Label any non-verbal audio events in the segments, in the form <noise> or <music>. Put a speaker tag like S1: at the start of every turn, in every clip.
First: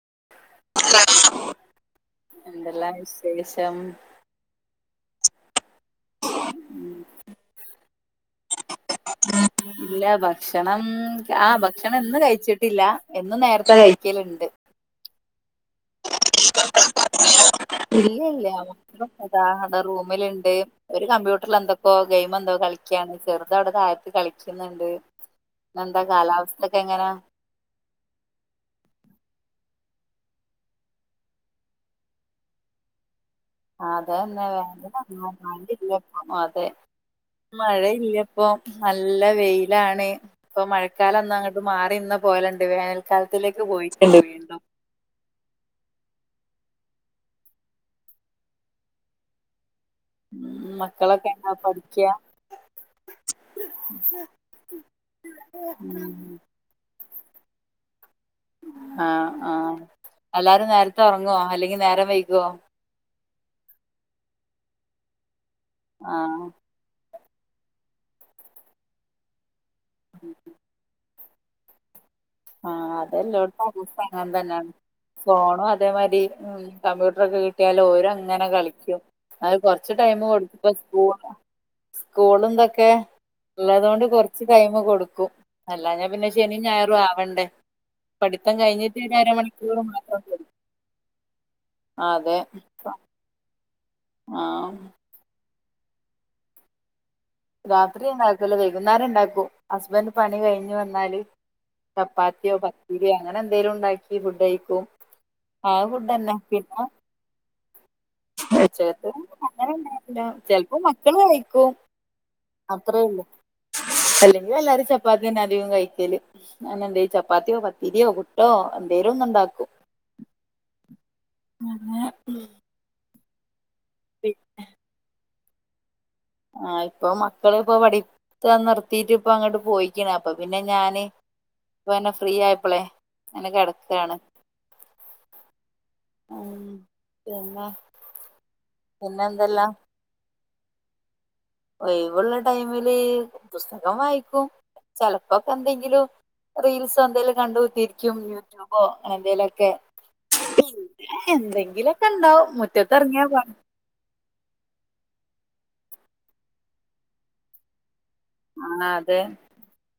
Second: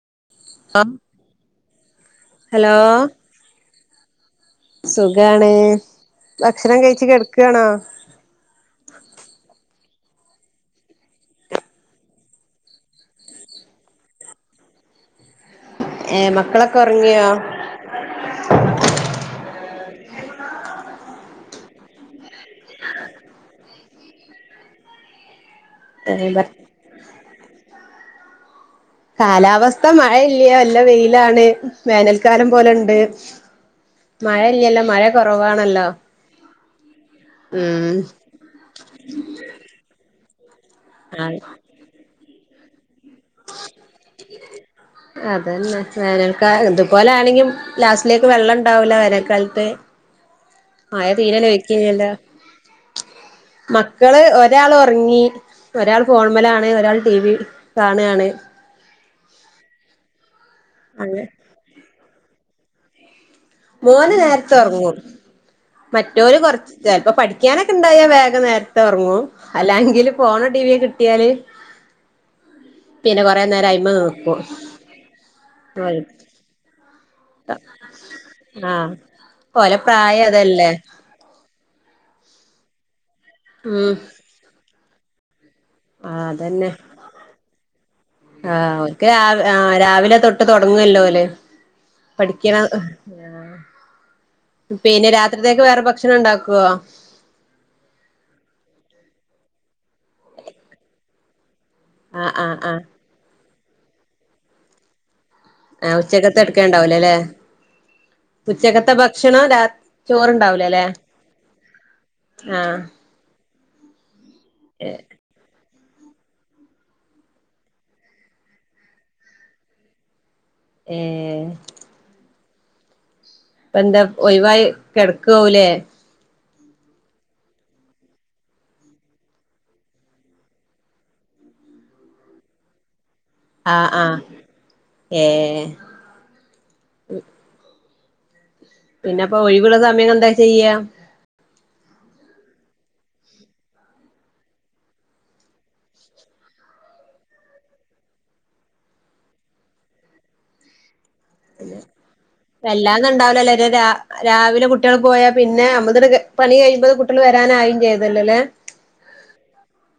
S1: അ
S2: ആഹ്
S1: <unintelligible>
S2: hello
S1: എന്തെല്ലാം വിശേഷം
S2: സുഖാണ് ഭക്ഷണം കഴിച്ച് കിടക്കാണോ
S1: ഇല്ല ഭക്ഷണം ആ ഭക്ഷണം ഇന്നു കഴിച്ചിട്ടില്ല എന്നും നേരത്തെ കഴിക്കലുണ്ട്
S2: ഏഹ് മക്കളൊക്കെ ഉറങ്ങിയോ
S1: ഇല്ലില്ല <unintelligible> ന്ന റൂമിലുണ്ട് ഓര് കമ്പ്യൂട്ടറിൽ എന്തൊക്കെയോ ഗെയിം എന്തോ കളിക്കാണ് ചെറുത് അവിടെ താഴത്ത് കളിക്കുന്നുണ്ട് എന്താ
S2: ഏഹ്
S1: കാലാവസ്ഥൊക്കെ എങ്ങനാ
S2: കാലാവസ്ഥ മഴ ഇല്ല്യോ നല്ല വെയിലാണ് വേനൽക്കാലം പോലുണ്ട്
S1: അതെന്ന വേനലാണ്
S2: കുറവാണല്ലോ
S1: മഴയില്ലപ്പം അതെ മഴ
S2: ഉം
S1: ഇല്ലപ്പം നല്ല വെയിലാണ് ഇപ്പൊ മഴക്കാലം
S2: ആഹ്
S1: അന്നങ്ങട്ട് മാറിനിന്ന പോലണ്ട് വേനൽക്കാലത്തില് പോയിട്ടല്ലേ വീണ്ടും
S2: ക്ക ഇതുപോലെ ആണെങ്കി ലാസ്റ്റിലേക്ക് വെള്ളം ഉണ്ടാവില്ല വേനൽക്കാലത്ത്
S1: ഉം
S2: ആയ
S1: മക്കളൊക്കെ
S2: തീനല്ല
S1: എന്നാ
S2: വെക്കല്ലോ
S1: പഠിക്ക
S2: മക്കള് ഒരാൾ ഒറങ്ങി ഒരാൾ
S1: ഉം
S2: ഫോൺമേലാണ് ഒരാൾ ടി വി കാണാണ്
S1: ആ ആ എല്ലാരും നേരത്തെ
S2: അങ്ങനെ
S1: ഒറങ്ങുവോ അല്ലെങ്കി നേരം വയ്കോ
S2: മോന് നേരത്തെ ഒറങ്ങും മറ്റോര്
S1: ആഹ്
S2: കൊറച്ച് ചെലപ്പോ പഠിക്കും ഞാനൊക്കെണ്ടായ വേഗം നേരത്തെ ഉറങ്ങും അല്ല എങ്കില് പോണ ടി വിയ കിട്ട കിട്ടിയാല്
S1: ആ
S2: പിന്നെ കൊറേ നേരം
S1: അതല്ലോട്ത്തും
S2: അയിമെ
S1: അങ്ങെ
S2: നിക്കും
S1: തന്നെയാണ് ഫോണും അതേമാരി കമ്പ്യൂട്ടർ ക്കെ കിട്ടിയാല് ഓരങ്ങനെ
S2: ആഹ്
S1: കളിക്കും അ
S2: ഓലെ
S1: കൊറച്ച് ടൈം
S2: പ്രായം അതല്ലേ
S1: കൊടുത്തി സ്‌കൂ സ്കൂള എന്തൊക്കെ
S2: ഉം
S1: ഉള്ളതുകൊണ്ട് കുറച്ച് കൈമ് കൊടുക്കും ക്കും അല്ല ഞാ പിന്നെ ശനിം ഞായറും ആ
S2: ആ ഓര്ക്ക് ആ
S1: അരമണിക്കൂർ മാത്രം
S2: രാവിലെ തൊട്ട്
S1: കൊടുക്കും
S2: തൊടങ്ങല്ലോ ഓല്
S1: അതെ
S2: പഠിക്കാണം ആ
S1: ആഹ്
S2: പിന്നെ രാത്രി ത്തേക്ക് വേറെ ഭക്ഷണം ഉണ്ടാക്കൊ
S1: രാത്രി ഉണ്ടാക്കൂല്ല വൈകുന്നേരം ഉണ്ടാക്കും ഹസ്ബൻഡ് പണി കഴിഞ് വന്നാല്
S2: ആഹ്
S1: ചപ്പാത്തിയോ
S2: ആഹ് ആഹ്
S1: പത്തീരിയോ അങ്ങനെ ന്തേലുണ്ടാക്കി ഫുഡ് കഴിക്കും
S2: ആ ഉച്ചക്കത്ത് എടുക്കണ്ടാവ്ല ല്ലേ
S1: ഉച്ചക്കത്തെ അങ്ങനെണ്ടായില്ല ചിലപ്പോ
S2: ചോറുണ്ടാവൂലല്ലേ
S1: മക്കള് കഴിക്കും
S2: ആഹ്
S1: അത്രള്ളൂ അല്ലെ ഇവിടെല്ലാരും
S2: ഏഹ്
S1: ചപ്പാത്തി തന്ന അധികം കഴി ല് അനെ എന്ത ചപ്പാത്തിയോ പത്തിരിയോ പുട്ടോ എന്തേലും ഒന്ന് ഉണ്ടാക്കും
S2: ഏ
S1: ഉം
S2: ഇപ്പ എന്താ ഒഴിവായി കിടക്ക കൗലേ
S1: ആ ഇപ്പൊ മക്കളിപ്പൊ പഠിത്ത നിർത്തിട്ട് ഇപ്പ അങ്ങട്ട് പോയിക്കണ അപ്പൊ പിന്നെ ഞാന് ഇപ്പന്നെ ഫ്രീ ആയപ്പോളെ അനെ
S2: ആഹ്
S1: കിടക്കയാണ്
S2: ആഹ് ഏഹ് പിന്നെപ്പൊ ഒഴിവുള്ള സമയം ഇങ്ങളെന്താ ചെയ്യാ
S1: ഒഴിവുള്ള ടൈമില് പുസ്തകം വായിക്കും ചെലപ്പോക്കെ എന്തെങ്കിലും റീൽസോ എന്തേലും കണ്ട് കുത്തിരിക്കും യൂട്യൂബോ അങ്ങനെ എന്തേലൊക്കെ എന്തെങ്കിലൊക്കെ ഉണ്ടാവും
S2: വല്ലാന്നും
S1: മുറ്റത്തിറങ്ങിയാ പണി
S2: ഉണ്ടാവിലല്ലോ രാവിലെ കുട്ടികൾ പോയാ പിന്നെ നമ്മടത് പണി കഴിയുമ്പം കുട്ടികള് വരാനായില്ലേ
S1: ആ അതെ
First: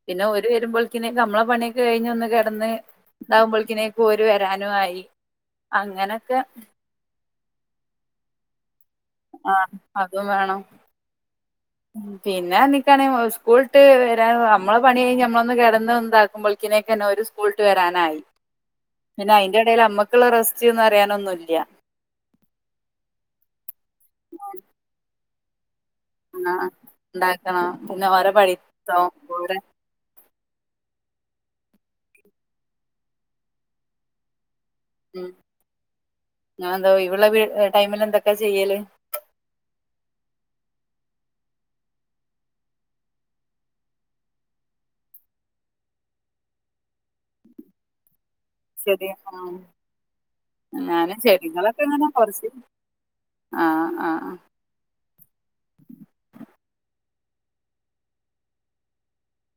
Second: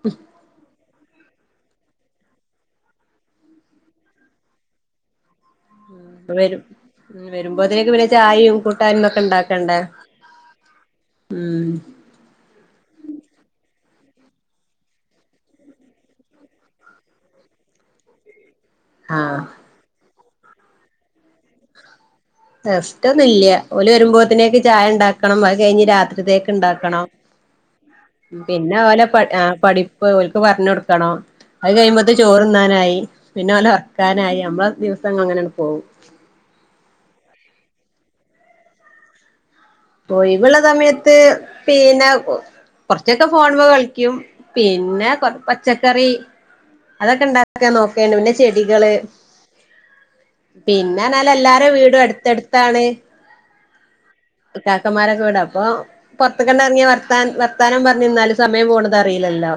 S1: പിന്നെ ഓര് വരുമ്പോൾ നമ്മളെ പണിയൊക്കെ കഴിഞ്ഞ് ഒന്ന് കിടന്ന് ഇണ്ടാവുമ്പോഴേക്കിനെ പോര് വരാനു ആയി അങ്ങനൊക്കെ
S2: വരും വരുമ്പോത്തേക്ക് പിന്നെ ചായയും ട്ടാനും തൊക്കെ
S1: ആഹ്
S2: ഇണ്ടാക്കണ്ടേ ഉം
S1: പിന്ന എനിക്കാണെങ്കി സ്കൂളിട്ട് വരാ നമ്മള് പണി കഴിഞ്ഞ് നമ്മളൊന്ന് കിടന്ന് ഒന്ന് ഇതാക്കുമ്പോളേക്കിനേക്ക് തന്നെ ഓര് സ്കൂളിട്ട് വരാനായി പിന്നെ
S2: ആഹ്
S1: അയിന്റെ ഇടേൽ നമ്മ നമ്മക്കുള്ള റെസ്റ്റൂന്ന് പറയാനൊന്നുല്ല്യ
S2: റെസ്റ്റൊന്നും ഇല്ല്യ ഓല് വരുമ്പോത്തനേക്ക് ചായ ഉണ്ടാക്കണം അത് കഴിഞ്ഞ് രാത്രിത്തേക്ക്
S1: ആഹ്
S2: ഇണ്ടാക്കണം
S1: ഉണ്ടാക്കണം പിന്നെ ഓരെ
S2: പിന്നെ
S1: പഠിത്തം
S2: ഓലെ പഠി ആഹ്
S1: ഓരെ
S2: പഠിപ്പ് ഓൽ ക്ക് പറഞ്ഞ് കൊടുക്കണം അത് കഴിയുമ്പോത്തേന് ചോറുണ്ണാനായി പിന്നെ ഓല് ഒറക്കാനായി നമ്മള്
S1: ഉം <unintelligible> ഇവടെ വീ ടൈമിൽ എന്തൊക്കെയാ ചെയ്യല്
S2: ഒയിവുള്ള സമയത്ത് പിന്നെ കൊറച്ചൊക്കെ ഫോണിമ്മേ കളിക്കും പിന്നെ പച്ചക്കറി അതൊക്കെ ഉണ്ടാക്കാ നോക്കേണ്ട് പിന്നെ ചെടികള്
S1: ചെടി ആഹ് ഞാന്
S2: പിന്നെന്നാല് എല്ലാരെ
S1: ചെടികളൊക്കെ
S2: വീടും
S1: ഇങ്ങനെ കുറച്ച്
S2: അടുത്തടുത്താണ്
S1: ആഹ് ആഹ്
S2: കാക്കന്മാരൊക്കെ വീട് അപ്പൊ പൊറത്ത്ക്കങ്ങ് എറങ്ങിയാ ന വർത്താൻ വർത്താനം പറഞ്ഞു നിന്നാല് സമയം പോണതറിയില്ലല്ലോ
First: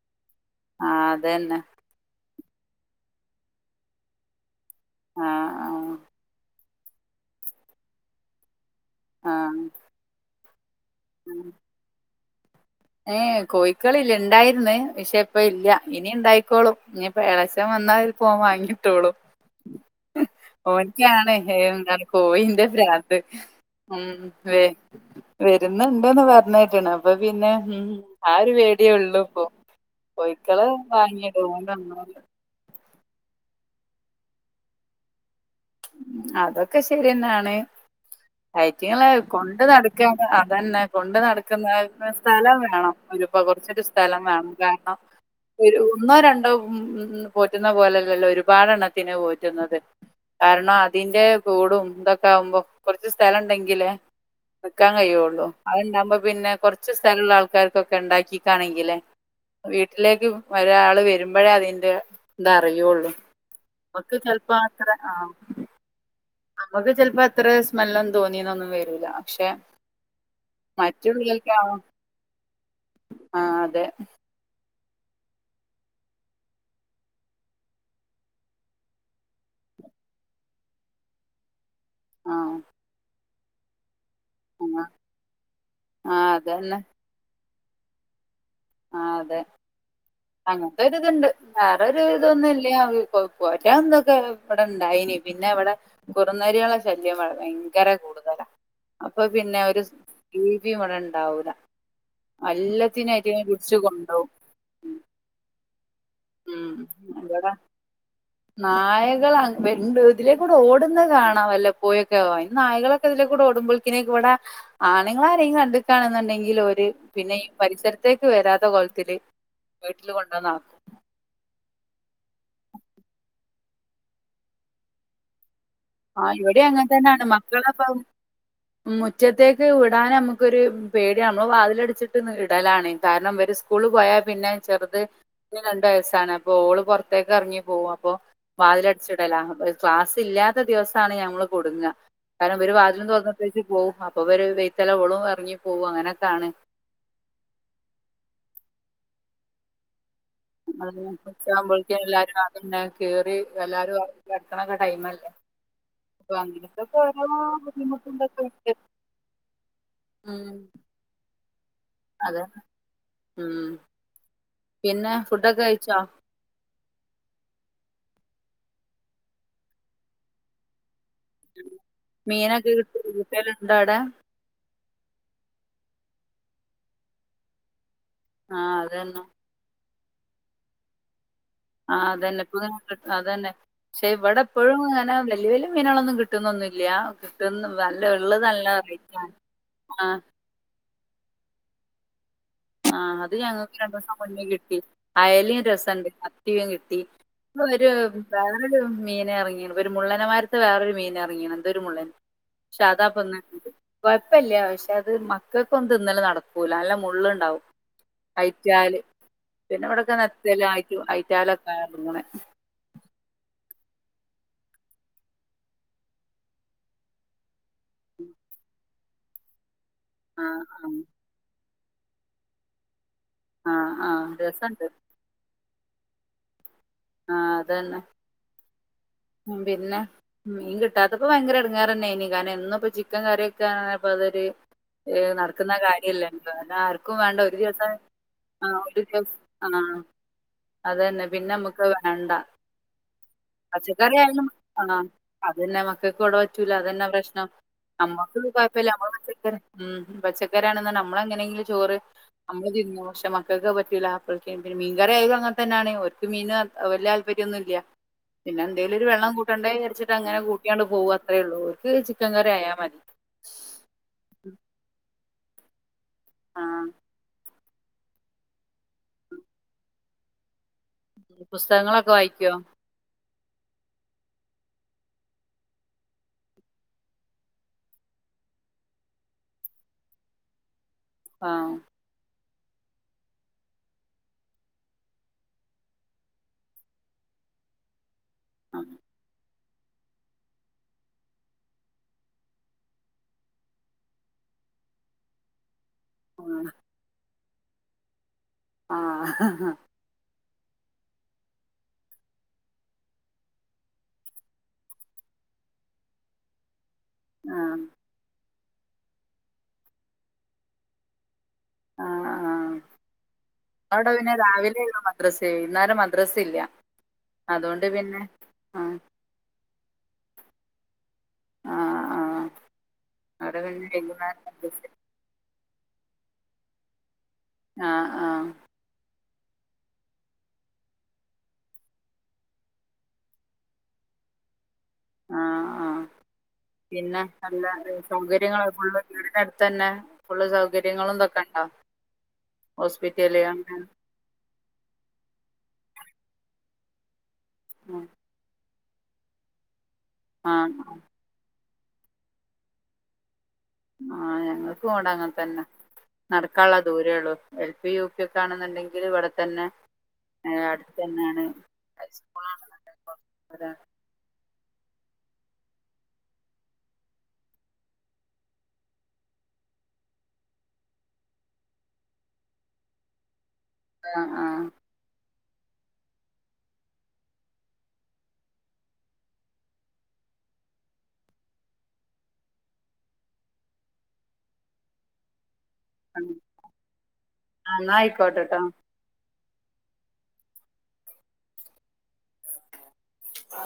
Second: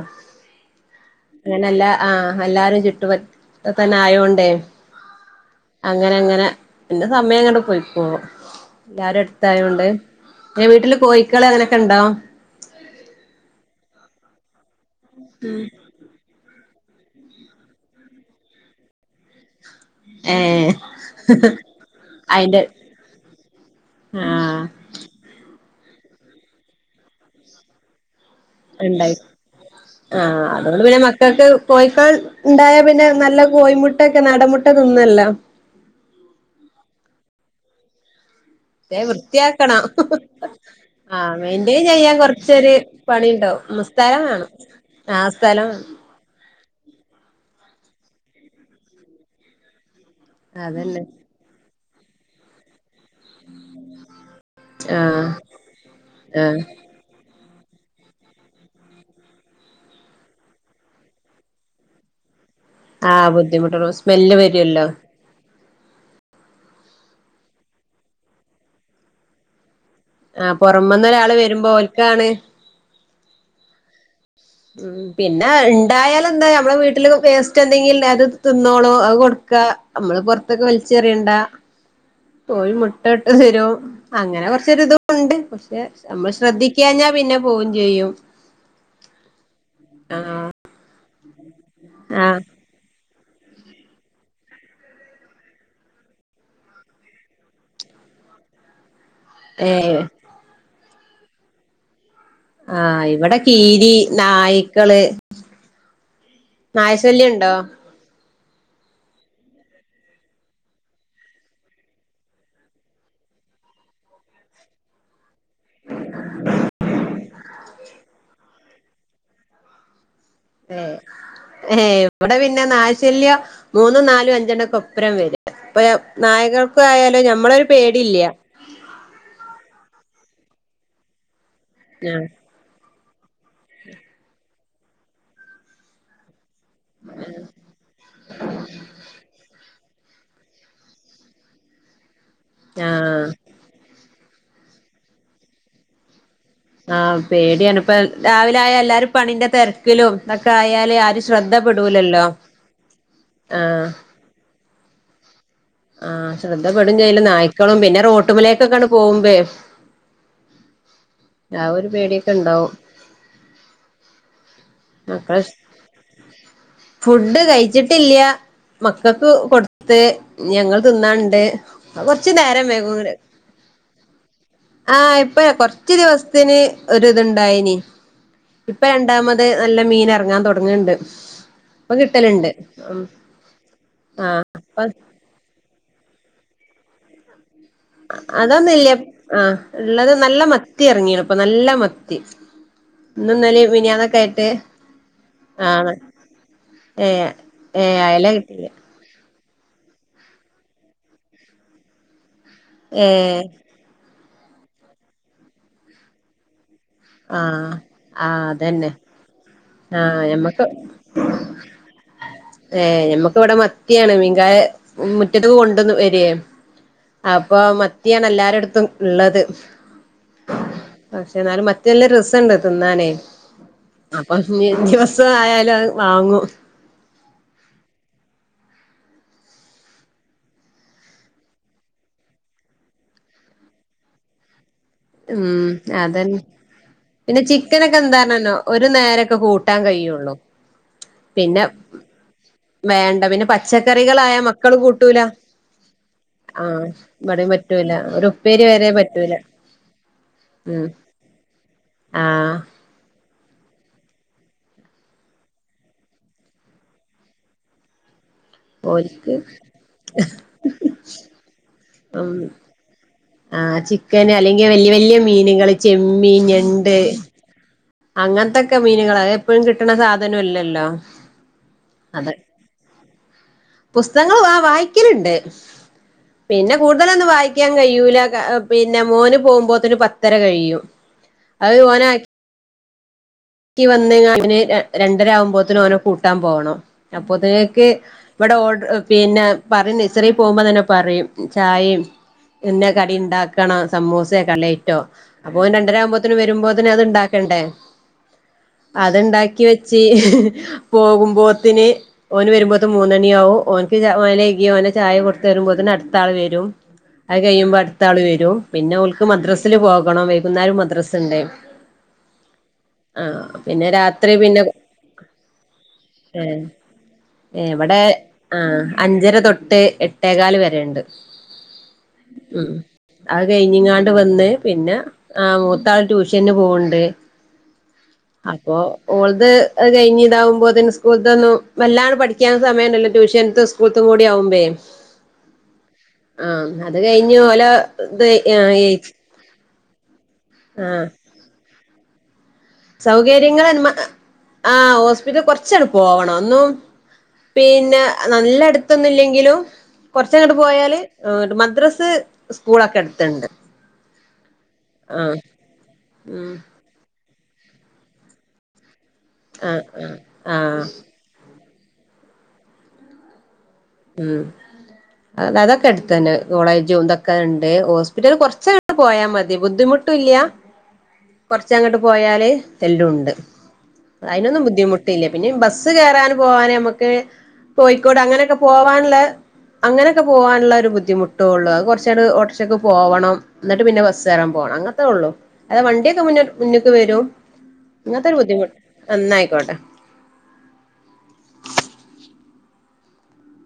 S1: ആഹ് അതന്നെ
S2: അങ്ങനല്ല ആഹ് എല്ലാരും ചുറ്റുവട്ടത്ത് തന്നെ ആയോണ്ടേ
S1: ആഹ് ആഹ്
S2: അങ്ങനെ അങ്ങനെ പിന്നെ സമയം അങ്ങട്ട് പൊയ്ക്കോളും ല്ലാരു എട് ത്ത
S1: ആഹ്
S2: ആയോണ്ട് പിന്നെ വീട്ടില് കോഴിക്കള് അങ്ങനെയൊക്കെ ഉണ്ടാവും
S1: ഏ കോയിക്കള് ഇല്ല ഇണ്ടായിരുന്നേ പക്ഷെ ഇപ്പം ഇല്ല ഇനി ഉണ്ടായിക്കോളും ഇനിപ്പം ഇളയച്ഛൻ വന്നാല് ഇപ്പം വാങ്ങിട്ടൊളും
S2: ഏഹ്
S1: ഓന്ക്കാണ് എന്താണ്
S2: അയിന്റെ
S1: കോയിന്റെ ഭ്രാന്ത് ഉം
S2: ആഹ്
S1: വെ വെരും ഇന്നുണ്ടെന്ന് പറഞ്ഞേക്ക്ണ് അപ്പൊ പിന്നെ ഉം ആ ഒരു പേടിയേ
S2: ഉണ്ടായി
S1: ഉള്ളൂ ഇപ്പൊ
S2: ആഹ്
S1: കോഴിക്കള്
S2: അതുകൊണ്ട് പിന്നെ മക്കൾക്ക്
S1: വാങ്ങിയിടും
S2: കോഴിക്കൾ ഇണ്ടായാ പിന്നെ നല്ല കോയിമുട്ട ഒക്കെ നാടൻമുട്ട തിന്നല്ലോ
S1: അതൊക്കെ ശരി തന്നാണ്
S2: പക്ഷേ
S1: അതിറ്റിങ്ങളെ കൊണ്ട്
S2: വൃത്തിയാക്കണം
S1: നടക്കാൻ അതന്നെ കൊണ്ട്
S2: ആഹ് മെയിന്റെയിൻ
S1: നടക്കുന്ന
S2: ചെയ്യാൻ
S1: സ്ഥലം
S2: കൊറച്ചൊരു
S1: വേണം ഇതിപ്പ കുറച്ചൊരു
S2: പണിയുണ്ടാവും
S1: സ്ഥലം വേണം കാരണം
S2: ആഹ് സ്ഥലം
S1: ഒരു
S2: വേണം
S1: ഒന്നോ രണ്ടോ ഉം ഉം പോറ്റുന്ന പോലെയല്ലല്ലോ ഒരുപാട് എണ്ണത്തിനെ പോറ്റുന്നത് കാരണം
S2: അതന്നെ
S1: അതിന്റെ കൂടും ഇതൊക്കെ ആകുമ്പോ കൊറച്ച് സ്ഥലം ഉണ്ടെങ്കില് വെക്കാൻ
S2: ആഹ്
S1: കഴിയുള്ളൂ അതുണ്ടാകുമ്പോ പിന്നെ
S2: ആഹ്
S1: കുറച്ച് സ്ഥലമുള്ള ആൾ ആൾക്കാർക്കൊക്കെ ഉണ്ടാക്കിക്കാണെങ്കിലേ വീട്ടിലേക്ക് ഒരാള് വരുമ്പൊഴേ അതിന്റെ ഇതറിയോള്ളൂ
S2: ആഹ് ബുദ്ധിമുട്ടുള്ളൂ
S1: നമക്ക്
S2: സ്മെല്ല്
S1: ചെൽപ്പോ
S2: വരുവല്ലോ
S1: അത്രെ ആഹ് നമ്മക്ക് ചെറുപത്തിൽ അത്ര സ്മെല്ലൊന്ന് തോന്നീന്നൊന്നും വരൂല്ല അക്ഷേ
S2: ആഹ് പൊറമന്നൊരാള് വരുമ്പോ ഓൽക്കാണ്
S1: ആഹ് അതെ
S2: ഉം പിന്ന ഇണ്ടായാലെന്താ ഞമ്മള വീട്ടില് വേസ്റ്റ് എന്തെങ്കിൽണ്ടായാ അത് തിന്നോളോ അത് കൊടുക്കാ നമ്മള് പൊറത്തേക്ക് വലിച്ചെറിയണ്ട
S1: ആഹ്
S2: കോയി മുട്ട ഇട്ട് തരും അങ്ങനെ
S1: ആഹ്
S2: കുറച്ചൊരിതും ഉണ്ട് പക്ഷെ നമ്മള്
S1: ആഹ് അതന്നെ
S2: ശ്രദ്ധിക്ക്യാഞ്ഞാ പിന്നെ പ് പോവും ചെയ്യും
S1: ആഹ് അതെ
S2: ആഹ്
S1: അങ്ങനത്തൊരിത്ണ്ട് വേറൊരു
S2: ആഹ്
S1: ഇതൊന്നും ഇല്ല്യ അവ് പോ പോറ്റാന്തൊക്കെ ഇവിടെ ഇണ്ടായിനി പിന്നെ ഇവിടെ കുറുനരിയളെ ശല്യം വള ഭയങ്കര കൂടുതലാ അപ്പൊ പിന്നെ
S2: ഏ
S1: ഒരു ജീവിയും ഇവിടെണ്ട് ഉണ്ടാവൂല
S2: ആഹ് ഇവടെ കീര് ഈ
S1: കൊണ്ടോവും ഉം
S2: നായ്ക്കള് നായശല്ല്യണ്ടോ
S1: നായകളങ്ങ് വര് <unintelligible> ഇതിലേക്കൂടെ ഓടുന്നത് കാണാം വല്ലപ്പോയൊക്കെ ഓ അയിന് നായകളൊക്കെ ഇതിലേക്കൂടെ ഓടുമ്പോൾക്കിന് ഇവടെ ആണുങ്ങളാര് കണ്ട്ക്കാണെന്ന്ണ്ടെങ്കിലോര് പിന്നെ ഈ പരിസരത്തേക്ക് വരാത്ത കോലത്തില് വീട്ട്
S2: ഏ ഏ ഇവിടെ പിന്നെ നായ്ശല്യം മൂന്നും നാലും അഞ്ചെണ്ണൊക്കെ ഒപ്പരം വര്
S1: ആഹ് ഇവിടേ അങ്ങൻതന്നാണ്
S2: ഞമ്മളൊരു
S1: മക്കളെ ഇപ്പ
S2: പേടില്ല
S1: മുറ്റത്തേക്ക് വിടാനമ്മക്ക് കൊരപേടിയാണ് ഇപ്പൊ
S2: ആഹ്
S1: വാതിലടിച്ചിട്ട്ങ്ങ് ഇടലാണ് കാരണം ഇവര് സ്കൂള്ള് പോയാ പിന്നെ ചെറുത് ന് രണ്ടു വയസ്സാണ് അപ് പോള് പുറത്തേക്കെറങ്ങി പോവും അപ്പൊ വാതിലടച്ചിടലാ അപ്പളേക്ക് ക്ലാസില്ല്യാത് ദിവസാണ് ഞമ്മള് കുടുങ്ങ്ആ കാരണം ഇവര് വാതലും
S2: ആഹ്
S1: തൊറന്നിട്ടേച്ച് പോവും അപ് പ്പോവര് വെയ്ത്തല ഓളും എറങ്ങി പോവും അങ്ങനൊക്കാണ്
S2: ആഹ് പേടിയാണിപ്പ രാവിലായാ എല്ലാരും പണിന്റ തെരക്കിലും
S1: <unintelligible> ഉച്ചയാവുമ്പൊള്ക്കും എല്ലാരും <unintelligible> കേറി
S2: ആഹ്
S1: എല്ലാരും കെടക്ക്ണൊക്ക ടൈമൽ
S2: ആഹ് ശ്രദ്ധ പെടും ചെയ്യൂലാ. നായ്ക്കളും പിന്നെ
S1: ബുദ്ധിമുട്ടുണ്ടൊക്കെ ഉണ്ട്
S2: റോട്ടുമലേക്കൊക്കാണ്ട് പോകുമ്പേ
S1: ഉം
S2: ആ ഒരു പേടിയൊക്കെ
S1: അതെ
S2: ഇണ്ടാവും.
S1: ഉം പിന്നെ
S2: മക്കൾ <unintelligible>
S1: ഫുഡൊക്കെ കഴിച്ചോ
S2: ഫുഡ് കഴി ച്ചിട്ടില്ല. മക്കൾക്ക് കൊടുത്ത് ഇഞങ്ങൾ തി ന്നാൻണ്ട്. അത് കൊറച്ച് നേരം
S1: മീനൊക്കെ
S2: വൈകും.
S1: കിട്ടി കിട്ടലുണ്ടോ അവിടെ
S2: ആ ഇപ്പെ കൊർ ഒത്തിരി ദിവസത്തിന് ഒരുതുണ്ടായിനി.
S1: ആഹ് അതന്നാ
S2: നല്ല മീന് എറങ്ങാൻ തുടങ്ങണ്ട് ഇപ്പൊ
S1: ആഹ് അതന്നെ
S2: കിട്ടലുണ്ട്
S1: ഇപ്പ
S2: ഉം
S1: <unintelligible> അത് തന്നെ പക്ഷെ ഇവിടെ
S2: ആഹ്
S1: ഇപ്പോഴും
S2: അപ്പ
S1: ഇങ്ങനെ വല്ല്യ വല്ല്യ ങ്ങനേളൊന്നും കിട്ടുന്നൊന്നൂല്ല്യാ ഒക്കെ
S2: ആഹ് അതൊന്നുംല്ല്യാ ആ
S1: ആ
S2: ഇള്ളത് നല്ല മത്തി ഇറങ്ങീണ് പ്പം നല്ല മത്തി
S1: ആഹ് അത്
S2: ഇന്നും ഇന്നലിം
S1: ഞങ്ങൾക്ക് രണ്ടു ദിവസം
S2: മിനിയാന്നൊക്കെ
S1: മുന്നേ
S2: ആയിട്ട്
S1: കിട്ടി അയലും
S2: ആണ്
S1: രസണ്ട് മത്തിയും കിട്ടി
S2: ഏഹ്
S1: പ്പം ഒരു
S2: ഏഹ് അയല കിട്ടില്ല
S1: വേറെരു മീന് എറങ്ങി ഒരു മുള്ളനെമാര്ത്തെ വേറൊരു മീനെറങ്ങിണ് എന്തോ ഒരു മുള്ളൻ ഷാദാപ്പന്ന്
S2: ഏഹ്
S1: കൊഴ പ്പില്ല്യ പക്ഷെ അത് മക്കക്കോന്നും തിന്നല് നടക്കൂ ഊലാ നല്ല മുള്ളുണ്ടാവും
S2: ആഹ് ആഹ് അതന്നെ
S1: അയറ്റാല് പിന്നെ ഇവിടെക്കെ
S2: ആഹ്
S1: നത്തല്
S2: ഞമ്മക്ക്
S1: അയിറ്റ് അയ്റ്റാലൊക്കെ എറങ്ങണേ
S2: ഏഹ് ഞമ്മക്കിവിടെ മത്തിയാണ് മീൻകാര മിറ്റത്തക്ക് കൊണ്ടന്ന് വരേ അപ്പൊ മത്തിയാണ് എല്ലാരടുത്തും ഇള്ളത്
S1: ആഹ് ആഹ്
S2: ത് നല്ല രസണ്ട് തിന്നാനേ
S1: ആഹ് ആഹ്
S2: അപ്പം ഞ്ഞ്
S1: രസണ്ട്
S2: ദിവസം ആയാലും ആ വാങ്ങും
S1: ആ അതന്നെ ഇം പിന്ന മീൻ കിട്ടാത്തപ്പ ഭയങ്കര എടുങ്ങാറ്ന്നെനി കാരണം എന്നും ഇപ്പം ചിക്കൻ കറിവെക്കാന്ന് അപ്പ അതൊരി ഏഹ്
S2: ഉം
S1: നടക്കുന്ന കാര്യല്ല
S2: അതന്നെ
S1: <unintelligible> അത് ആർക്കും വേണ്ട
S2: പിന്നെ
S1: ഒരു ദിവസം
S2: ചിക്കനൊക്കെ എന്താണന്നോ
S1: ആ ഒരു ദിവസ്
S2: നേരൊക്കെ
S1: ആ
S2: കൂട്ടാൻ കഴിയുള്ളൂ
S1: അത് തന്നെ
S2: പിന്നെ
S1: പിന്നമ്മക്ക് അത് വേണ്ട
S2: വേണ്ട പിന്നെ
S1: പച്ചക്കറി
S2: പച്ചക്കറികളായ
S1: ആയാലും
S2: മക്കള്
S1: ആ
S2: കൂട്ടൂല
S1: അതന്നെ മക്കക്ക് ഇവിടെ പറ്റൂല.
S2: ആഹ്
S1: അതന്നെ പ്രശ്നം.
S2: ഇവിടെയും പറ്റൂല ഒരു
S1: നമ്മക്ക്
S2: ഉപ്പേരി
S1: കൊയ്പ്പില്ല
S2: വരെ
S1: നമ്മള്
S2: പറ്റൂല
S1: പച്ചക്കറി ഉം ഉം പച്ചക്കറി
S2: ഉം
S1: ആണെന്നർന്ന നമ്മളെങ്ങനെങ്കിലും ചോറ്
S2: ആഹ്
S1: നമ്മള് തിന്നും. പക്ഷെ മക്കക്ക് അത് പറ്റൂല അപ്പൊഴക്കെയെങ്കിലും പിന്നെ മീൻകറിയായാലും അങ്ങനെ തന്നെയാണ് ഓർക്ക് മീനും എ വല്യ താല്പര്യോന്നും ഇല്ല. പിന്നെ എന്തേലും ഒരു വെള്ളം
S2: ഓൽക്ക്
S1: കൂട്ടേണ്ടേ വിജാരിച്ചിട്ട് അങ്ങനെ കൂട്ടിയാണ്ട് പോകും അത്രേയുള്ളൂ. ഓർക്ക് ചിക്കൻ കറി ആയാ മതി.
S2: ആ ചിക്കന് അല്ലെങ്കിൽ വല്യ വ ല്യ മീനുകള് ചെമ്മീൻ,
S1: ആഹ്
S2: ഞണ്ട് അങ്ങൻത്തൊക്കെ മീനുകള അത് എപ്പഴും കിട്ടണ സാധനോല്ലല്ലോ.
S1: പുസ്തകങ്ങളൊക്കെ വായിക്കുവോ?
S2: പുസ്തകങ്ങള് ആ വായിക്കലിണ്ട് പിന്നെ കൂടുതലൊന്നും വായിക്കാൻ കഴിയൂല. കാ പിന്നെ മോന് പോകുമ്പോത്തിന് പത്തര കഴിയും.
S1: ആഹ്
S2: അത് ഓനാ ക്ക് വന്ന ഓന് രണ്ടര ആകുമ്പോത്തിന് ഓനെ കൂട്ടാൻ പോവണം അപ്പോത്തിങ്ങക്ക് ഇവിടെ
S1: ആഹ്
S2: ഓഡ് പിന്നെ പറയും നേഴ്സറീ പോകുമ്പോ തന്നെ പറയും ചായേം ഇന്ന കടിണ്ടാക്കണം സമൂസേ കട്ലൈറ്റോ അപ്പൊ ഓൻ ര ണ്ടരാവുമ്പോത്തിന്
S1: ആഹ്
S2: വരുമ്പോത്തിന് അത്ണ്ടാ ക്കണ്ടേ? അത്ണ്ടാക്കി
S1: ആഹ്
S2: വെച്ച് പോകുമ്പോത്തിന് ഓന് വരുമ്പോത്ത മൂന്നണിയാവും ഓൻക്ക് ച മേലെയ്കി ഓന് ചായ കൊട്ത്തരുമ്പോത്തിന് അട്ത്താള് വരും അത് കഴിയുമ്പോ
S1: ആഹ്
S2: അട്ത്താള് വരും പിന്നെ ഓൽക്ക് മദ്രസ്സ്ല് പോകണം വൈകുന്നേരം മദ്രസ്സ്ണ്ട്
S1: ആഹ്
S2: ആഹ് പിന്നെ
S1: അവിടെ
S2: രാത്രി പിന്നെ
S1: രാവിലെയള്ള മദ്രസ വൈകുന്നേരം മദ്രസ ഇല്ല
S2: ഏ
S1: അതുകൊണ്ട്
S2: വടെ
S1: പിന്നെ
S2: ആഹ്
S1: ആ
S2: അഞ്ചര തൊട്ട് എട്ടേകാല് വരേണ്ട്
S1: ആ ആ
S2: ഉം അത്
S1: അവിടെ പിന്നെ
S2: കഴിഞ്ഞ്ങ്ങാണ്ട്
S1: വൈകുന്നേരം
S2: വന്ന്
S1: മദ്രസ
S2: പിന്നെ ആ താള് ട്യൂഷന് പോവ്ണ്ട്
S1: ആ ആ
S2: അപ്പൊ ഓൾ ത് അത് കഴ്ഞ്ഞിതാവുമ്പോത്തിന് സ്കൂളത്തൊന്നും വല്ലാതെ പഠിക്കാനൊന്നും സമയം ണ്ടല്ലോ ട്യൂഷൻത്തും സ്കൂൾത്തും കൂടി ആവുമ്പേ
S1: ആ ആ
S2: ആഹ് അത്
S1: പിന്നെ
S2: കഴിഞ്ഞു ഓല
S1: നല്ല
S2: ത്
S1: സൗകര്യങ്ങള
S2: എയി
S1: ഫുള്ള് വീടിന്റെ അടുത്ത് തന്നെ ഫുള്ള് സൗകര്യങ്ങളും തൊക്കെണ്ടോ
S2: സൗകര്യങ്ങള് ആ ഹോസ്പിറ്റല് കൊർച്ച് പോവണം ഒന്നും പിന്നെ
S1: ഉം.
S2: നല്ലേ ത്തുന്നില്ലെങ്കിലും
S1: ആ
S2: കൊർച്ചങ്ങോട്ട്
S1: ആ
S2: പോയാല് <unintelligible> മദ്രസ് സ്കൂളൊക്കെ അട്ത്ത്ണ്ട
S1: ആ ഞങ്ങക്കും ഓടങ്ങൻ തന്നെ
S2: ഉം
S1: നടക്കാനുള്ള ദൂരേ ഒള്ളു എൽപി, യു പി, യാണ്ന്നുണ്ടെങ്കില് ഇവിടെ തന്നെ
S2: ആ ആ ആ
S1: അട്ത്തെനെണ് ഹൈസ്കൂളണ്ന്ന്ണ്ടെങ്കി കൊർച്ചും പാടെ
S2: ഉം അ അതൊക്കെ എട്ത്തന്നെ കോളേജും ഇതൊക്കെ ഇണ്ട് ഹോസ്പിറ്റല് കൊർച്ചങ്ങട്ട് പോയാ മതി ബുദ്ധിമുട്ടും ഇല്ല കൊർച്ചങ്ങട്ട് പോയാല് എല്ലും ഉണ്ട്
S1: ആ ആ ആ.
S2: അയ്നൊന്നും ബുദ്ധിമുട്ടില്ല പിന്നെ ബസ്സ് കെറാൻ പോകാന് നമക്ക് കോഴിക്കോട് അങ്ങനെ പോവാന്ള്ളെ അങ്ങനെക്കെ പോവാനുള്ള ഒരു ബുദ്ധിമുട്ടോള്ളൂ അഹ് കോർചങ്ങട്ട് ഓട്ടർഷക്ക്‌ പോകണം ന്നട്ട് പിന്നെ ബസ്സ് ഏറാം പോണം അങ്ങൻത്തേ ഒള്ളു അത് വണ്ടിക്കെ മുന് മുന്ക്ക് വരും
S1: എന്നാ
S2: അങ്ങൻത്തെ ഒരു
S1: ആയിക്കോട്ടെട്ടോ
S2: ബുദ്ധിമുട്ട് എന്നാ അയ് <unintelligible>
S1: ആ